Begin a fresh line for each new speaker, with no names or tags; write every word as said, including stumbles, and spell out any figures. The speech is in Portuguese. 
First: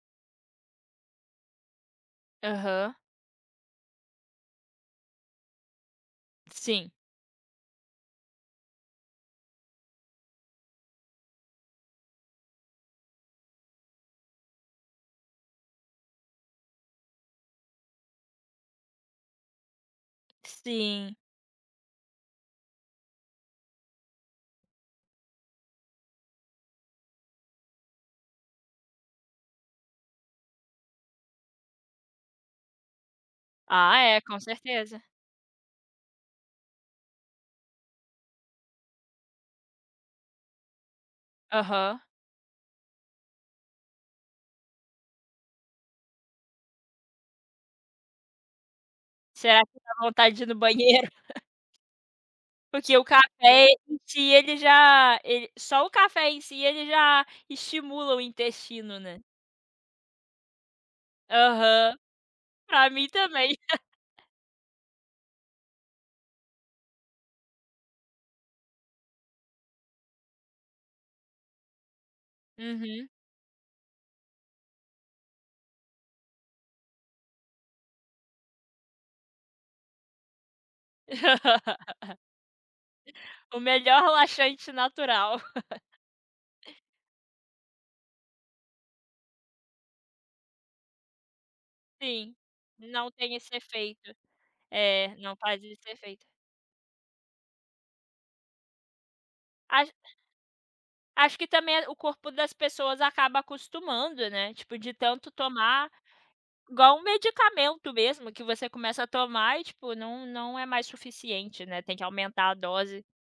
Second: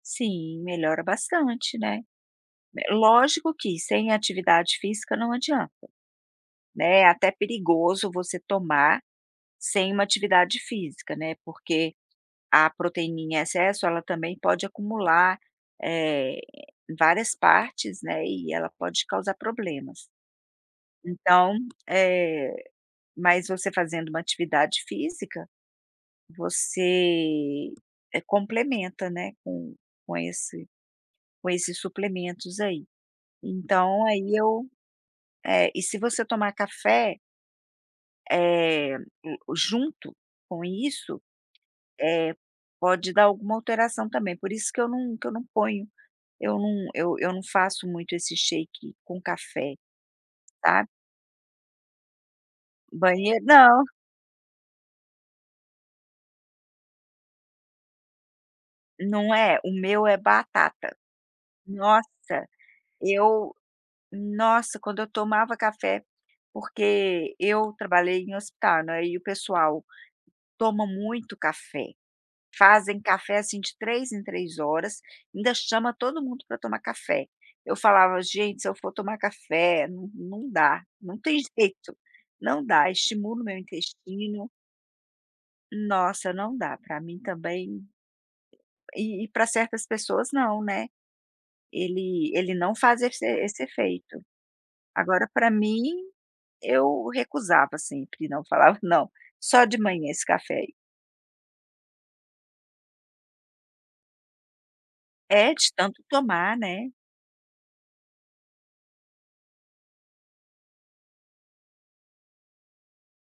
Sim, melhora bastante, né?
Aham.
Lógico que sem atividade física não adianta.
Sim.
Né, até perigoso você tomar sem uma atividade física, né, porque, a proteína em excesso ela também pode acumular, eh, várias partes, né, e ela pode causar problemas.
Sim.
Então, eh, mas você fazendo uma atividade física, você complementa, né, com com esse com esses suplementos aí.
Ah
Então
é,
aí
com
eu,
certeza.
eh, e se você tomar café eh, junto com isso,
Aham.
eh, pode dar alguma alteração também, por isso que eu não que eu não ponho eu não eu eu não faço muito esse shake com
Será
café,
que dá vontade de ir no
sabe?
banheiro? Porque o
Banheiro
café
não.
em si ele já ele só o café em si ele já estimula o intestino, né?
Não é, o meu é batata.
Aham,
Nossa,
para mim
eu
também.
nossa quando eu tomava café, porque eu trabalhei em hospital não é, e o pessoal toma muito café, fazem
Uhum.
café, assim, de três em três horas, ainda chama todo mundo para tomar café. Eu falava: "Gente, se eu for tomar café não não dá, não tem jeito, não dá estimula o meu
O melhor
intestino".
laxante natural.
Nossa, não dá, para mim também, e e para certas pessoas nã, né? Ele
Sim,
ele não faz
não
esse
tem esse
esse
efeito,
efeito. Agora
não
para
faz
mim,
esse efeito.
eu recusava sempre, não, falava não, só de
Acho
manhã esse café aí.
acho que também o corpo das pessoas acaba acostumando, né, tipo de tanto
É, de
tomar,
tanto tomar, né?
igual um medicamento mesmo que você começa a tomar e tipo não não é mais suficiente, né, tem que aumentar a dose.